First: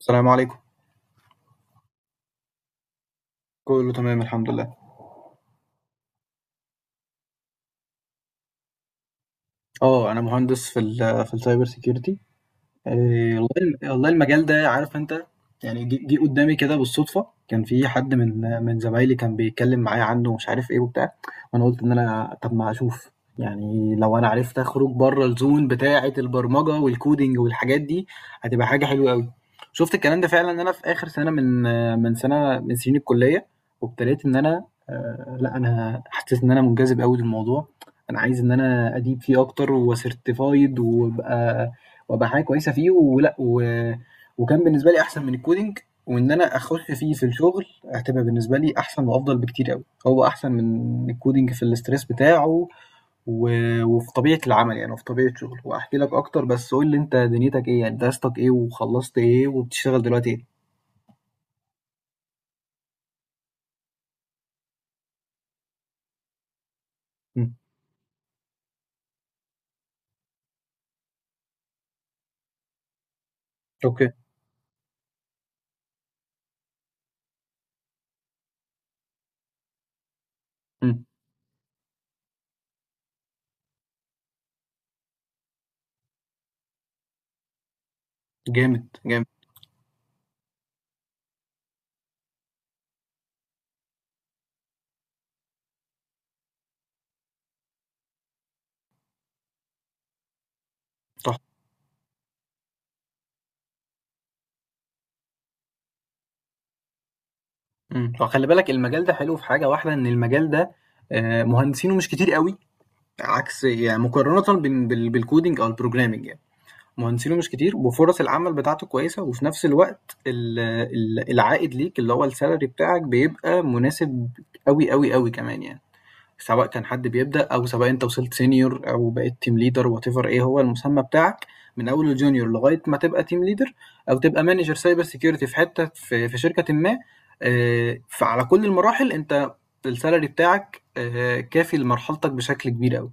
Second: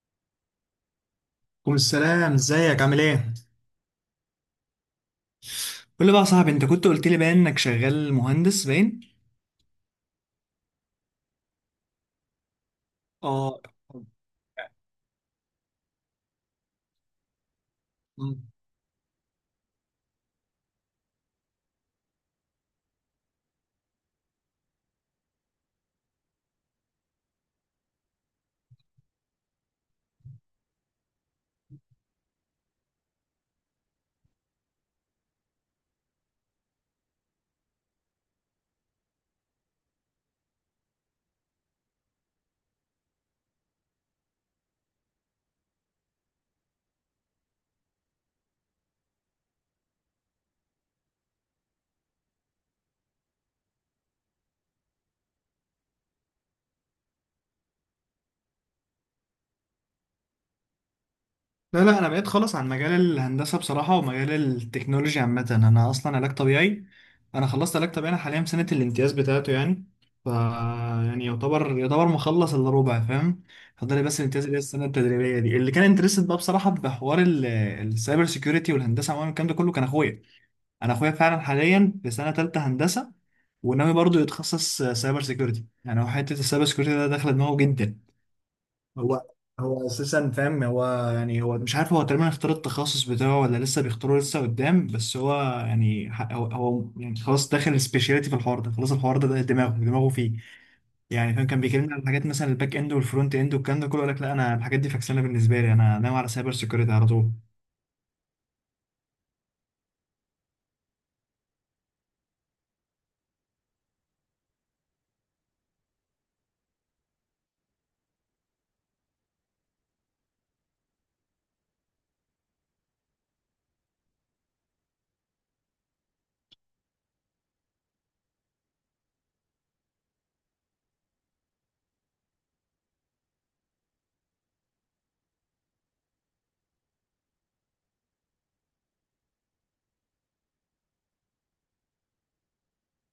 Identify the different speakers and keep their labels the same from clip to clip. Speaker 1: السلام عليكم.
Speaker 2: كل السلام، ازيك؟ عامل ايه؟
Speaker 1: كله تمام الحمد لله.
Speaker 2: قول لي بقى يا صاحبي، انت كنت قلت لي باين انك شغال مهندس باين.
Speaker 1: اه، انا مهندس في ال في السايبر سيكيورتي.
Speaker 2: اه.
Speaker 1: والله والله المجال ده عارف أنت. يعني جه قدّامي كده بالصدفة، كان في حد من
Speaker 2: مم.
Speaker 1: من زمايلي كان بيتكلّم معايا عنه ومش عارف إيه وبتاع. وأنا قُلت إن أنا طَب ما أشوف، يعني لو أنا عرفت أخرج برّه الzone بتاعة البرمجة والcoding والحاجات دي، هتبقى حاجة حلوة أوي. شُفت الكلام ده فعلًا أنا في آخر سَنة من من سَنة من سنين الكلية، وابتديت إن أنا لأ، أنا حسّيت إن أنا مُنجذب أوي للموضوع. أنا عايز إن أنا أدِيب فيه أكتر وcertified وأبقى حاجه كويسه فيه وكان بالنسبه لي احسن من الكودينج. وان انا اخش فيه في الشغل هتبقى بالنسبه لي احسن وافضل بكتير قوي، هو احسن من الكودينج في الاستريس بتاعه و... وفي طبيعه العمل يعني وفي طبيعه شغله. واحكي لك اكتر، بس قول لي انت دنيتك ايه، يعني درستك ايه وخلصت ايه وبتشتغل دلوقتي ايه؟
Speaker 2: لا لا، انا بقيت خالص عن مجال الهندسه بصراحه، ومجال التكنولوجيا عامه. انا اصلا علاج طبيعي، انا
Speaker 1: مم.
Speaker 2: خلصت علاج طبيعي، انا حاليا في سنه الامتياز بتاعته يعني. ف يعني يعتبر مخلص الا ربع، فاهم؟ فاضل لي
Speaker 1: اوكي.
Speaker 2: بس الامتياز اللي هي السنه التدريبيه دي. اللي كان انترست بقى بصراحه بحوار السايبر سيكيورتي والهندسه عموما الكلام ده كله، كان اخويا. انا
Speaker 1: مم.
Speaker 2: اخويا فعلا حاليا في سنه تالتة هندسه، وناوي برضه يتخصص سايبر سيكيورتي. يعني هو حته السايبر سيكيورتي ده داخله دماغه جدا.
Speaker 1: جامد جامد.
Speaker 2: هو هو اساسا فاهم. هو يعني هو مش عارف، هو تقريبا اختار التخصص بتاعه ولا لسه بيختاره لسه قدام، بس هو يعني هو يعني خلاص داخل سبيشاليتي في الحوار ده. خلاص الحوار ده دماغه فيه يعني،
Speaker 1: صح.
Speaker 2: فاهم؟ كان بيكلمني على الحاجات مثلا الباك اند والفرونت اند والكلام ده كله، يقول لك لا انا الحاجات دي فاكسانه بالنسبه لي، انا ناوي على سايبر سيكيورتي على طول.
Speaker 1: مم. فخلي بالك المجال ده حلو في حاجه واحده، ان المجال ده آه، مهندسينه مش كتير قوي، عكس يعني مقارنه بالكودينج او البروجرامينج يعني. مهندسينه مش كتير وفرص العمل بتاعته كويسة، وفي نفس الوقت ال العائد ليك اللي هو السالري بتاعك بيبقى مناسب أوي، أوي، أوي كمان يعني. سواء كان حد بيبدأ أو سواء أنت وصلت senior أو بقيت team leader whatever إيه هو المسمى بتاعك، من أول الjunior لغاية ما تبقى team leader أو تبقى manager cyber security في حتة في في شركةٍ ما. فعلى كل المراحل أنت السالري بتاعك كافي لمرحلتك بشكل كبير أوي.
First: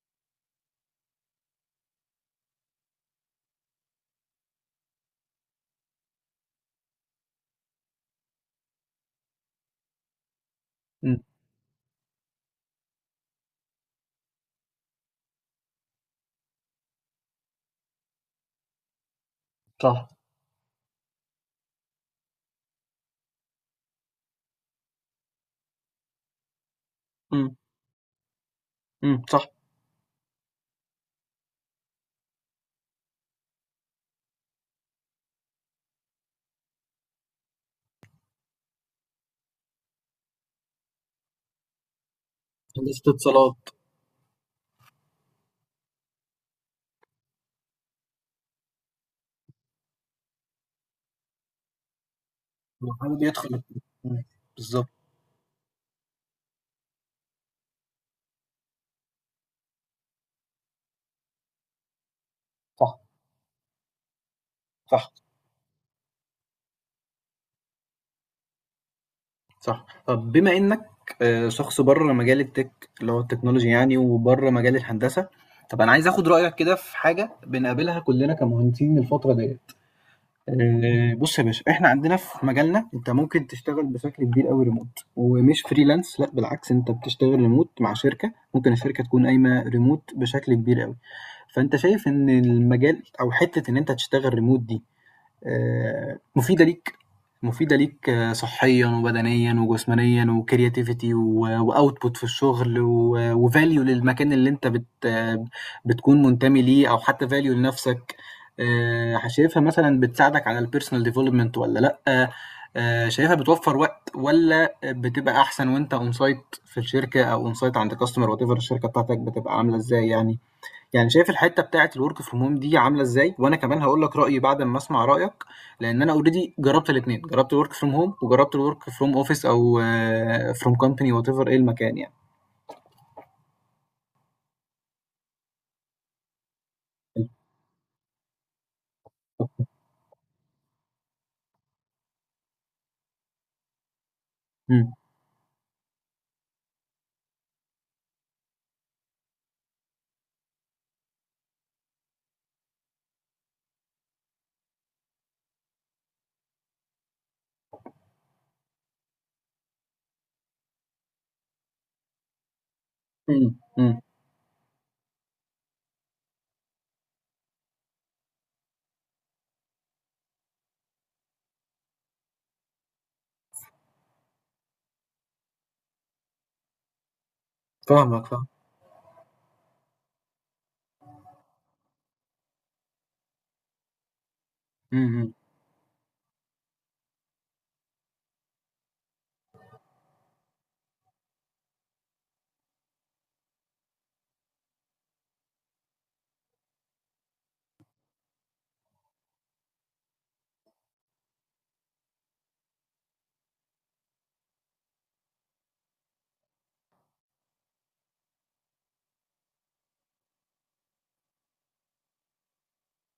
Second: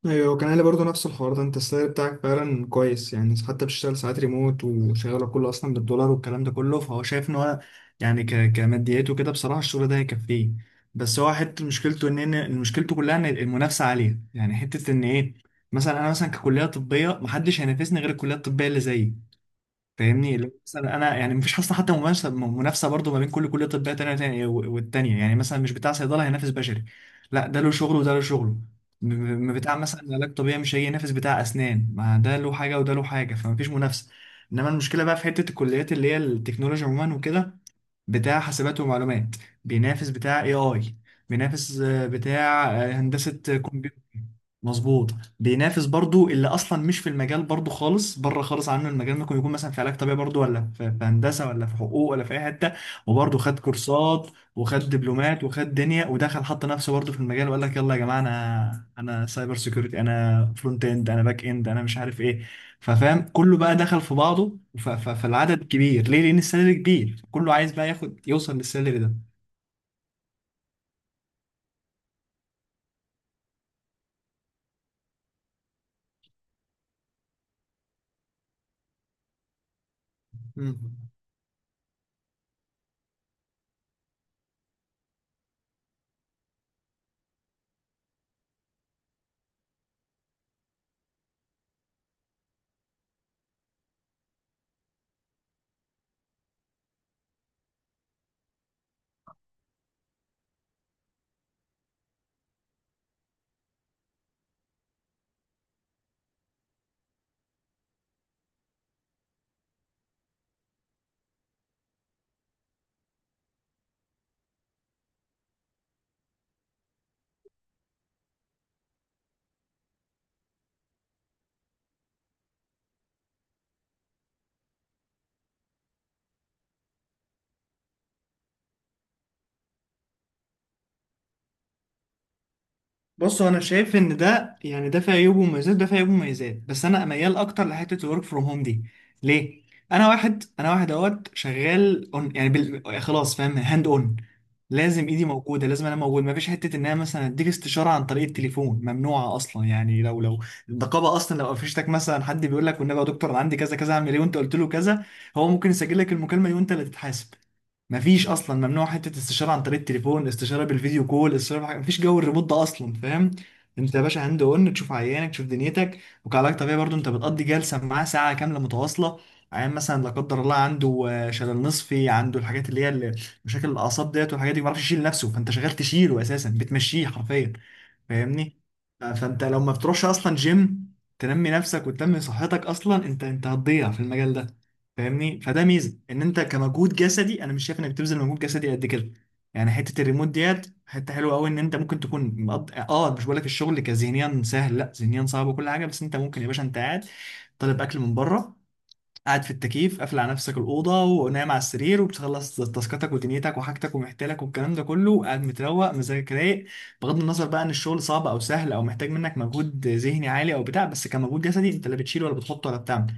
Speaker 2: ايوه، كان قال لي برضه نفس الحوار ده، انت السعر بتاعك فعلا كويس يعني، حتى بتشتغل ساعات ريموت وشغاله كله اصلا بالدولار والكلام ده كله. فهو شايف ان هو يعني كماديات وكده بصراحه الشغل ده هيكفيه. بس
Speaker 1: إمم،
Speaker 2: هو حته مشكلته ان مشكلته كلها ان المنافسه عاليه يعني، حته ان ايه، مثلا انا مثلا ككليه طبيه محدش هينافسني غير الكليه الطبيه اللي زيي.
Speaker 1: صح.
Speaker 2: فاهمني؟ اللي هو مثلا انا يعني مفيش اصلا حتى منافسه برضه ما بين كل كليه طبيه تانية والتانيه يعني. مثلا مش بتاع صيدله هينافس بشري، لا
Speaker 1: إمم.
Speaker 2: ده له شغله وده له شغله. م-
Speaker 1: إمم، صح.
Speaker 2: بتاع مثلا علاج طبيعي مش هيجي ينافس بتاع اسنان، ما ده له حاجه وده له حاجه، فمفيش منافسه. انما المشكله بقى في حته الكليات اللي هي التكنولوجيا عموما وكده، بتاع حاسبات ومعلومات بينافس بتاع اي اي بينافس بتاع
Speaker 1: هندسة
Speaker 2: هندسة
Speaker 1: اتصالات.
Speaker 2: كمبيوتر، مظبوط. بينافس برضو اللي اصلا مش في المجال برضو خالص، بره خالص عنه المجال، ممكن يكون مثلا في علاج طبيعي برضو، ولا في هندسه، ولا في حقوق، ولا في اي حته.
Speaker 1: ويحاول
Speaker 2: وبرضو
Speaker 1: يدخل
Speaker 2: خد
Speaker 1: الكورة. إمم.
Speaker 2: كورسات وخد
Speaker 1: بالضبط.
Speaker 2: دبلومات وخد دنيا ودخل حط نفسه برضو في المجال، وقال لك يلا يا جماعه انا سايبر سيكيورتي، انا فرونت اند، انا باك اند، انا مش عارف ايه.
Speaker 1: صح.
Speaker 2: ففاهم، كله بقى دخل في بعضه.
Speaker 1: صح.
Speaker 2: فالعدد كبير ليه؟ لان السلالم كبير، كله عايز بقى ياخد يوصل للسلالم ده.
Speaker 1: صح. طب بما إنّك شخص برّه مجال الtech اللي هو التكنولوجيا يعني، وبرّه مجال الهندسة، طب أنا عايز آخُد رأيك كده في حاجة بنقابلها كُلّنا كمهندسين الفترة ديّة.
Speaker 2: مم.
Speaker 1: بُص يا باشا، إحنا عندنا في مجالنا أنت ممكن تشتغل بشكل كبير أوي remote ومش freelance، لأ بالعكس، أنت بتشتغل remote مع شركة، ممكن الشركة تكون قايمة remote بشكل كبير أوي. فأنت شايف إن المجال، أو حتّة إن أنت تشتغل remote دي آه، مفيدة ليك، مفيدة ليك آه، صحيا وبدنيا وجسمانيا وكرياتيفيتي واوتبوت في الشغل، وفاليو للمكان اللي انت بت آه، بتكون منتمي ليه، او حتى فاليو لنفسك. آه، شايفها مثلا بتساعدك على البيرسونال ديفلوبمنت ولا لا؟ آه، شايفها بتوفر وقت ولا بتبقى احسن وانت اون سايت في الشركة، او اون سايت عند كاستمر، وات ايفر الشركة بتاعتك بتبقى عاملة ازاي يعني. يعني شايف الحتة بتاعة الwork from home دي عاملة إزاي؟ وأنا كمان هاقول لك رأيي بعد أمّا أسمع رأيك، لإن أنا already جرّبت الاتنين، جرّبت الwork from home وجرّبت الwork from office أو آه، from company whatever إيه المكان يعني.
Speaker 2: بص، انا شايف ان ده يعني، ده فيه عيوب ومميزات، ده فيه عيوب ومميزات، بس انا ميال اكتر لحته الورك فروم هوم دي. ليه؟ انا واحد، اهوت، شغال اون يعني خلاص فاهم، هاند اون.
Speaker 1: إمم.
Speaker 2: لازم ايدي موجوده، لازم انا موجود. مفيش حته ان انا مثلا اديك استشاره عن طريق التليفون، ممنوعه اصلا يعني. لو النقابه اصلا لو قفشتك، مثلا حد بيقول لك والنبي يا دكتور انا عندي كذا كذا اعمل ايه، وانت قلت له كذا، هو ممكن يسجل لك المكالمه دي وانت اللي تتحاسب. مفيش اصلا، ممنوع حته استشاره عن طريق التليفون، استشاره بالفيديو كول، استشاره بحاجة. مفيش جو الريموت ده اصلا، فاهم؟
Speaker 1: إمم،
Speaker 2: انت
Speaker 1: إمم.
Speaker 2: يا باشا هاند اون، تشوف عيانك، تشوف دنيتك. وكعلاج طبيعي برضو انت بتقضي جلسه معاه ساعه كامله متواصله. عيان مثلا لا قدر الله عنده شلل نصفي، عنده الحاجات اللي هي مشاكل الاعصاب ديت والحاجات دي، ما بيعرفش يشيل نفسه، فانت شغال تشيله اساسا، بتمشيه حرفيا.
Speaker 1: فاهمك فاهمك.
Speaker 2: فاهمني؟ فانت لو ما بتروحش اصلا جيم تنمي نفسك وتنمي صحتك اصلا، انت هتضيع في المجال ده.
Speaker 1: إمم، إمم.
Speaker 2: فاهمني؟ فده ميزه، ان انت كمجهود جسدي انا مش شايف انك بتبذل مجهود جسدي قد كده. يعني حته الريموت ديت حته حلوه قوي، ان انت ممكن تكون اه مش بقول لك الشغل كذهنيا سهل، لا ذهنيا صعب وكل حاجه، بس انت ممكن يا باشا انت قاعد طالب اكل من بره، قاعد في التكييف، قافل على نفسك الأوضة، ونايم على السرير، وبتخلص تاسكاتك ودنيتك وحاجتك ومحتلك والكلام ده كله، وقاعد متروق، مزاجك رايق. بغض النظر بقى إن الشغل صعب أو سهل أو محتاج منك مجهود ذهني عالي أو بتاع، بس كمجهود جسدي أنت لا بتشيل ولا بتحط ولا بتعمل.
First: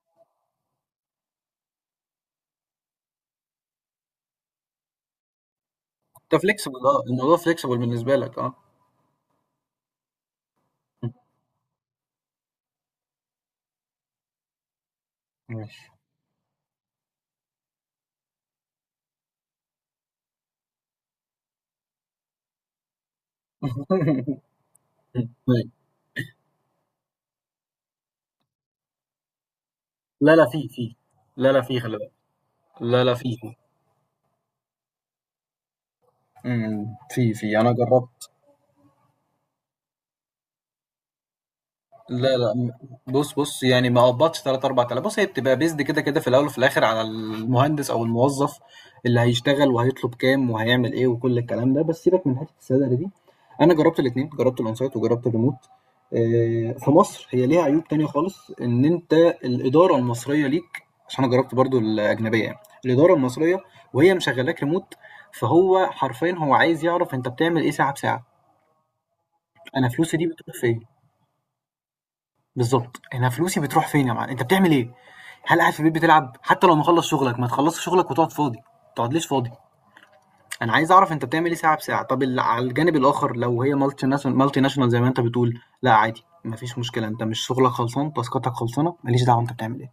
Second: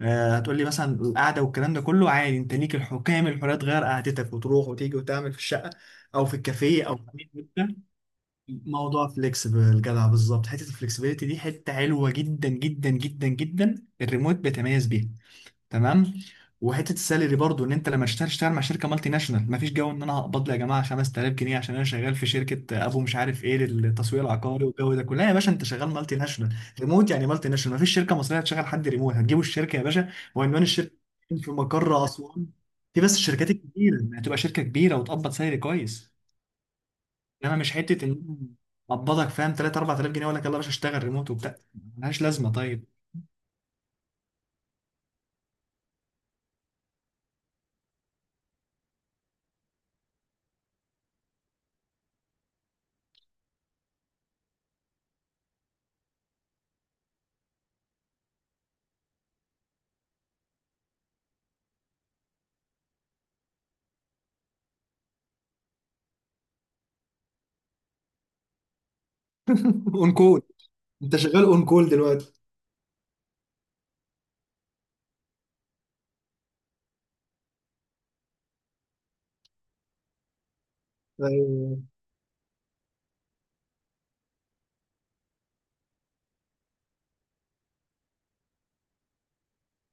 Speaker 2: آه هتقول لي مثلا القعدة والكلام ده كله، عادي، أنت ليك الحكام كامل الحرية تغير قعدتك وتروح وتيجي وتعمل في الشقة، أو في
Speaker 1: أنت
Speaker 2: الكافيه،
Speaker 1: flexible،
Speaker 2: أو
Speaker 1: آه،
Speaker 2: في أي
Speaker 1: الموضوع
Speaker 2: حتة.
Speaker 1: flexible بالنسبة لك آه.
Speaker 2: موضوع فليكسبل جدع بالظبط، حته
Speaker 1: إمم،
Speaker 2: الفلكسبيليتي دي حته حلوه جدا جدا جدا جدا، الريموت بيتميز بيها.
Speaker 1: ماشي.
Speaker 2: تمام. وحته السالري برضو، ان انت لما اشتغل، اشتغل مع شركه مالتي ناشونال، مفيش جو ان انا هقبض لي يا جماعه 5000 جنيه عشان انا شغال في شركه ابو مش عارف ايه للتسويق العقاري والجو ده كله.
Speaker 1: إمم،
Speaker 2: لا يا باشا، انت
Speaker 1: أيوه.
Speaker 2: شغال مالتي ناشونال، ريموت يعني، مالتي ناشونال. مفيش شركه مصريه هتشغل حد ريموت، هتجيبوا الشركه يا باشا
Speaker 1: لا، لا
Speaker 2: وعنوان
Speaker 1: في،
Speaker 2: الشركه
Speaker 1: في.
Speaker 2: في
Speaker 1: لا، لا في، خلي
Speaker 2: مقر
Speaker 1: بالك.
Speaker 2: اسوان. في
Speaker 1: لا، لا
Speaker 2: بس
Speaker 1: في،
Speaker 2: الشركات
Speaker 1: في.
Speaker 2: الكبيره يعني، هتبقى شركه كبيره وتقبض سالري كويس.
Speaker 1: إمم، في،
Speaker 2: انما
Speaker 1: في. أنا
Speaker 2: مش حته
Speaker 1: جرّبت.
Speaker 2: ان اقبضك، فاهم، 3 4000 جنيه ولا يلا يا باشا اشتغل ريموت وبتاع، ملهاش
Speaker 1: لا
Speaker 2: لازمه.
Speaker 1: لا،
Speaker 2: طيب.
Speaker 1: بص بص، يعني ما قبضش 3 4000. بص هي بتبقى بيزد كده كده في الاول وفي الاخر على المهندس او الموظف اللي هيشتغل وهيطلب كام وهيعمل ايه وكل الكلام ده. بس سيبك من حته السالري دي، انا جربت الاثنين، جربت الاون سايت وجربت الريموت. آه، في مصر هي ليها عيوب تانية خالص، ان انت الاداره المصريه ليك، عشان انا جربت برضو الاجنبيه يعني. الاداره المصريه وهي مشغلاك ريموت، فهو حرفيا هو عايز يعرف انت بتعمل ايه ساعه بساعه. انا
Speaker 2: اون
Speaker 1: فلوسي دي
Speaker 2: كول.
Speaker 1: بتروح فين؟
Speaker 2: انت شغال اون كول دلوقتي؟
Speaker 1: بالضبط، أنا فلوسي بتروح فين يا معلم؟ أنت بتعمل إيه؟ هل قاعد في البيت بتلعب؟ حتى لو مخلّص شغلك، ما تخلّصش شغلك وتقعد فاضي، ما تقعدليش فاضي، أنا عايز أعرف أنت بتعمل إيه ساعة بساعة. طب على الجانب الآخر، لو هي multi national زي ما أنت بتقول، لأ عادي ما فيش مشكلة، أنت مش شغلك خلصان، تاسكاتك خلصانة، ما ليش دعوة أنت بتعمل إيه.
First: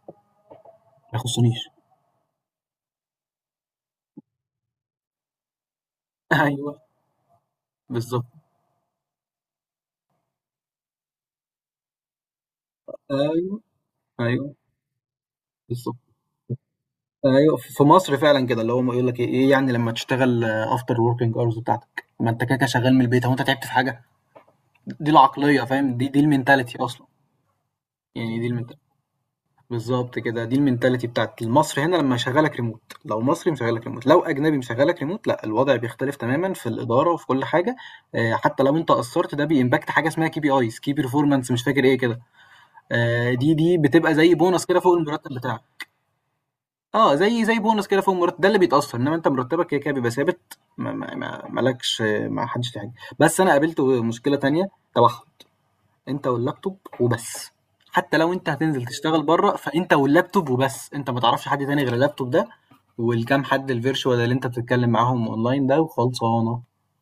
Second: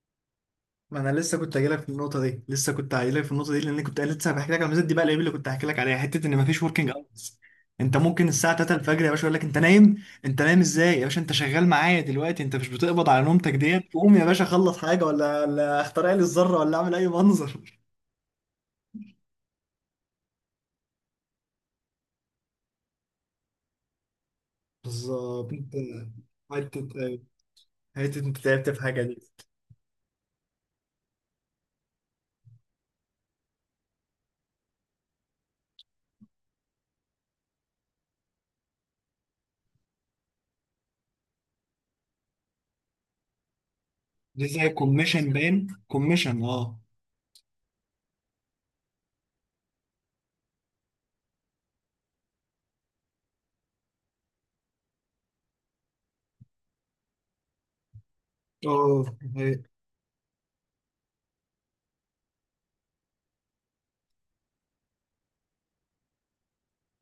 Speaker 2: ما
Speaker 1: ما
Speaker 2: انا لسه كنت
Speaker 1: يخصنيش.
Speaker 2: هجيلك في النقطه دي، لسه كنت هجيلك في النقطه دي، لان كنت لسه بحكي لك على الميزات دي. بقى العيب اللي كنت هحكي لك عليها، حته ان مفيش
Speaker 1: أيوه،
Speaker 2: وركينج اورز. انت
Speaker 1: بالضبط.
Speaker 2: ممكن الساعه 3 الفجر يا باشا يقول لك انت نايم. انت نايم ازاي يا باشا؟ انت شغال معايا دلوقتي، انت مش بتقبض على نومتك
Speaker 1: أيوه.
Speaker 2: ديت، قوم يا باشا
Speaker 1: أيوه،
Speaker 2: خلص حاجه، ولا
Speaker 1: بالضبط.
Speaker 2: اخترع لي الذره، ولا اعمل اي
Speaker 1: أيوه.
Speaker 2: منظر.
Speaker 1: في مصر فعلًا كده، اللي هُم يقول لك إيه، إيه يعني لمّا تشتغل after working hours بتاعتك، ما أنت كده، كده شغال من البيت، هو أنت تعبت في حاجة؟ دي
Speaker 2: بالظبط،
Speaker 1: العقلية فاهم؟ دي
Speaker 2: انت
Speaker 1: دي المنتاليتي
Speaker 2: حته،
Speaker 1: أصلًا.
Speaker 2: انت
Speaker 1: يعني دي
Speaker 2: تعبت
Speaker 1: المنت
Speaker 2: في حاجه دي؟
Speaker 1: بالضبط كده، دي المنتاليتي بتاعة المصري هنا لمّا يشغّلك remote، لو مصري مشغّلك remote، لو أجنبي مشغّلك remote لأ، الوضع بيختلف تمامًا في الإدارة وفي كل حاجة. حتى لو أنت قصّرت، ده بيimpact حاجة اسمها KPIs key performance مش فاكر إيه كده. دي بتبقى زي
Speaker 2: دي
Speaker 1: bonus
Speaker 2: زي
Speaker 1: كده فوق
Speaker 2: كوميشن،
Speaker 1: المرتب
Speaker 2: باين
Speaker 1: بتاعك.
Speaker 2: كوميشن، اه.
Speaker 1: آه، زي bonus كده فوق المرتب، ده اللي بيتأثّر، إنّما أنت مرتبك كده كده بيبقى ثابت، ما لكش، ما حدش فيه حاجة. بس أنا قابلت مشكلة تانية تبعهم. انت واللابتوب وبس، حتى لو انت هتنزل
Speaker 2: اه.
Speaker 1: تشتغل بره فانت واللابتوب وبس، انت ما تعرفش حد تاني غير اللابتوب ده، والكام حد الفيرشوال اللي انت بتتكلم معاهم اونلاين ده، وخلصانه، ما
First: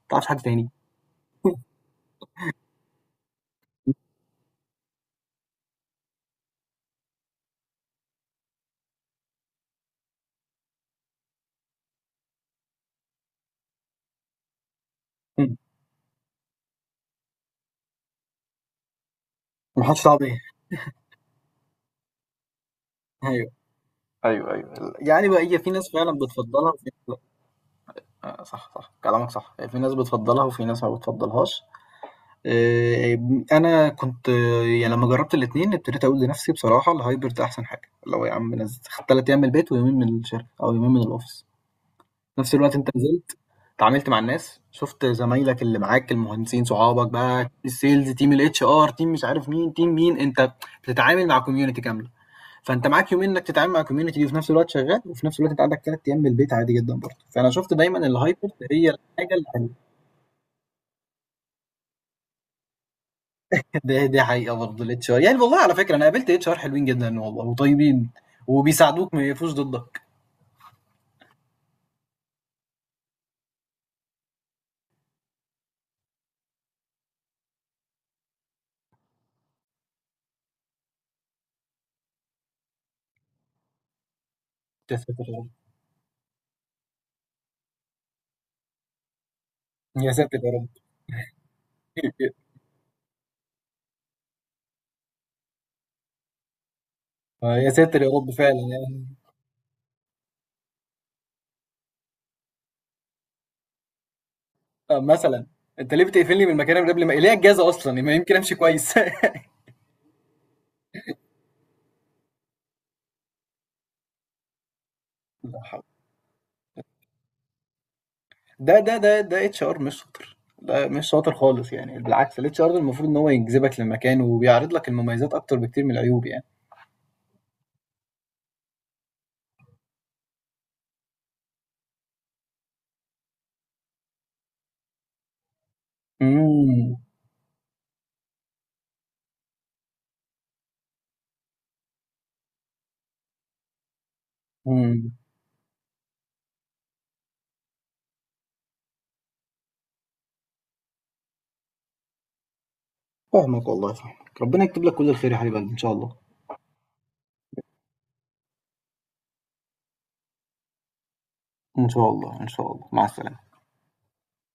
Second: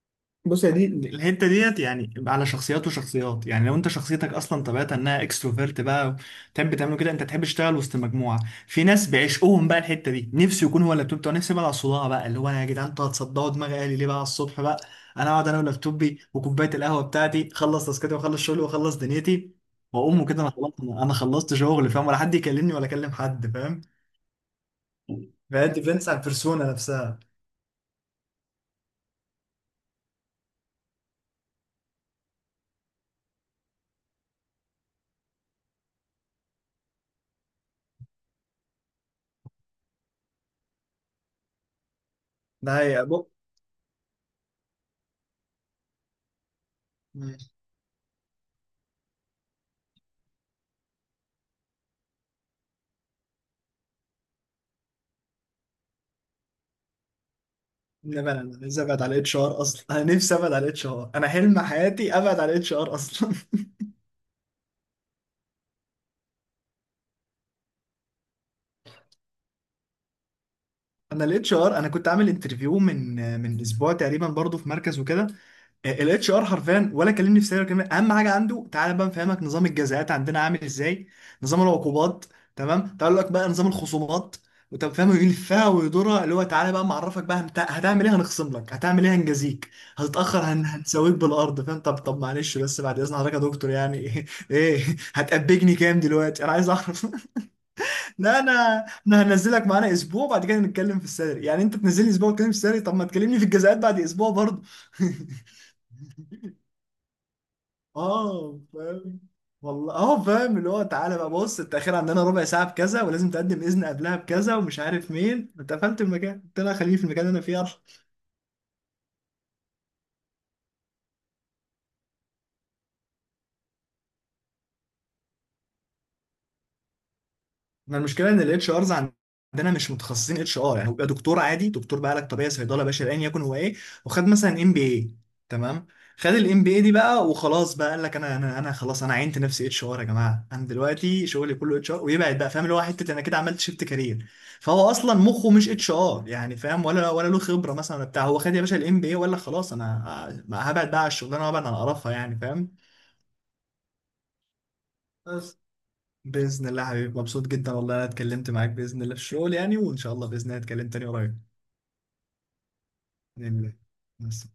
Speaker 1: تعرفش حد
Speaker 2: بص
Speaker 1: تاني.
Speaker 2: يا، الحته ديت يعني على شخصيات وشخصيات يعني. لو انت شخصيتك اصلا طبيعتها انها اكستروفيرت بقى، تحب تعمله كده، انت تحب تشتغل وسط مجموعه، في ناس بيعشقوهم بقى الحته دي، نفسي يكون هو اللابتوب بتاعه. نفسي بقى على الصداع بقى، اللي هو انا يا جدعان انتوا هتصدعوا دماغي، قالي ليه بقى على الصبح بقى. انا اقعد
Speaker 1: مم.
Speaker 2: انا ولابتوبي وكوبايه القهوه بتاعتي، اخلص تاسكاتي واخلص شغلي واخلص دنيتي،
Speaker 1: محدش تعرف
Speaker 2: واقوم
Speaker 1: ايه.
Speaker 2: كده انا خلاص، انا خلصت شغل، فاهم؟ ولا حد يكلمني ولا اكلم
Speaker 1: ايوه.
Speaker 2: حد، فاهم؟
Speaker 1: ايوه ايوه، يعني بقى هي
Speaker 2: فهي
Speaker 1: في ناس
Speaker 2: ديبينس
Speaker 1: فعلا
Speaker 2: على
Speaker 1: بتفضلها
Speaker 2: البيرسونا
Speaker 1: وفي ناس لا.
Speaker 2: نفسها.
Speaker 1: آه، صح صح كلامك صح، في ناس بتفضلها وفي ناس ما بتفضلهاش. آه، انا كنت آه، يعني لما جربت الاتنين ابتديت اقول لنفسي بصراحه الهايبرد احسن حاجه، لو يا عم نزل ثلاث ايام من البيت ويومين من الشركه او يومين من الاوفيس. في نفس الوقت أنت
Speaker 2: ده
Speaker 1: نزلت اتعاملت مع الناس، شُفت زمايلك اللي معاك المهندسين صحابك
Speaker 2: هي.
Speaker 1: بقى، الsales تيم الHR تيم مش عارف مين، تيم مين، أنت بتتعامل مع community كاملة. فأنت معاك يومين إنك تتعامل مع الcommunity دي وفي نفس الوقت شغال، وفي نفس الوقت أنت عندك 3 أيام من البيت عادي جدًا برضه، فأنا شُفت دايمًا
Speaker 2: لا انا
Speaker 1: الhybrid
Speaker 2: نفسي
Speaker 1: هي
Speaker 2: ابعد على
Speaker 1: الحاجة
Speaker 2: الاتش ار
Speaker 1: الحلوة.
Speaker 2: اصلا، انا نفسي ابعد على الاتش ار، انا حلم حياتي ابعد على الاتش ار اصلا.
Speaker 1: دي حقيقة برضه الHR يعني، والله على فكرة أنا قابلت HR حلوين جدًا والله وطيبين، وبيساعدوك ما يقفوش ضدك.
Speaker 2: انا الاتش ار، انا كنت عامل انترفيو من اسبوع تقريبا برضو، في مركز وكده. الاتش ار حرفيا ولا كلمني في سيرة كلمه، اهم حاجه عنده تعالى بقى نفهمك نظام الجزاءات عندنا عامل ازاي، نظام العقوبات، تمام، تعال لك بقى نظام الخصومات. وطب
Speaker 1: يا
Speaker 2: فاهم
Speaker 1: ساتر يا رب.
Speaker 2: يلفها ويدورها، اللي هو تعالى بقى معرفك بقى هتعمل ايه هنخصم لك، هتعمل ايه هنجازيك،
Speaker 1: يا ساتر
Speaker 2: هتتاخر
Speaker 1: يا رب.
Speaker 2: هنسويك بالارض، فاهم؟ طب معلش بس بعد اذن حضرتك يا دكتور يعني، ايه؟ ايه؟ هتأبجني كام دلوقتي انا عايز اعرف؟
Speaker 1: يا ساتر يا رب
Speaker 2: لا
Speaker 1: فعلًا
Speaker 2: انا،
Speaker 1: يعني.
Speaker 2: هنزلك معانا اسبوع بعد كده نتكلم في السالري يعني، انت تنزلني اسبوع وتتكلم في السالري؟ طب ما تكلمني في الجزاءات بعد اسبوع برضه.
Speaker 1: آه، مثلا انت ليه بتقفلني من مكاني من قبل، ما ليه اجازه اصلا، ما يمكن امشي
Speaker 2: اه
Speaker 1: كويس.
Speaker 2: فاهم، والله اه فاهم. اللي هو تعالى بقى بص التأخير عندنا ربع ساعة بكذا، ولازم تقدم إذن قبلها بكذا ومش عارف مين،
Speaker 1: لا
Speaker 2: انت
Speaker 1: حول.
Speaker 2: قفلت المكان، قلت لها خليني في المكان اللي انا فيه.
Speaker 1: ده اتش ار مش شاطر، ده مش شاطر خالص يعني، بالعكس الاتش ار المفروض ان هو يجذبك للمكان وبيعرض لك المميزات اكتر بكتير من العيوب يعني.
Speaker 2: احنا المشكله ان الاتش ارز عندنا مش متخصصين اتش ار يعني، هو بيبقى دكتور عادي، دكتور بقى علاج طبيعي، صيدله، باشا ايا يكن هو ايه. وخد مثلا ام بي اي، تمام، خد الام بي اي دي
Speaker 1: امم.
Speaker 2: بقى وخلاص بقى، قال لك انا انا خلاص انا عينت نفسي اتش ار يا جماعه، انا دلوقتي شغلي كله اتش ار، ويبعد بقى، فاهم؟ اللي هو حته انا كده عملت شيفت كارير. فهو
Speaker 1: امم.
Speaker 2: اصلا مخه مش اتش ار يعني، فاهم؟ ولا له خبره مثلا ولا بتاع، هو خد يا باشا الام بي اي ولا خلاص، انا هبعد بقى على الشغلانه وابعد عن قرفها يعني، فاهم؟
Speaker 1: فاهمك والله فاهمك، ربنا يكتب لك كل الخير يا حبيب
Speaker 2: بس.
Speaker 1: قلبي ان شاء الله.
Speaker 2: باذن الله حبيبي، مبسوط جدا والله انا اتكلمت معاك، باذن الله في الشغل يعني، وان شاء الله باذن الله اتكلم تاني قريب.
Speaker 1: ان شاء الله ان شاء الله، مع السلامه.
Speaker 2: باذن الله. بس.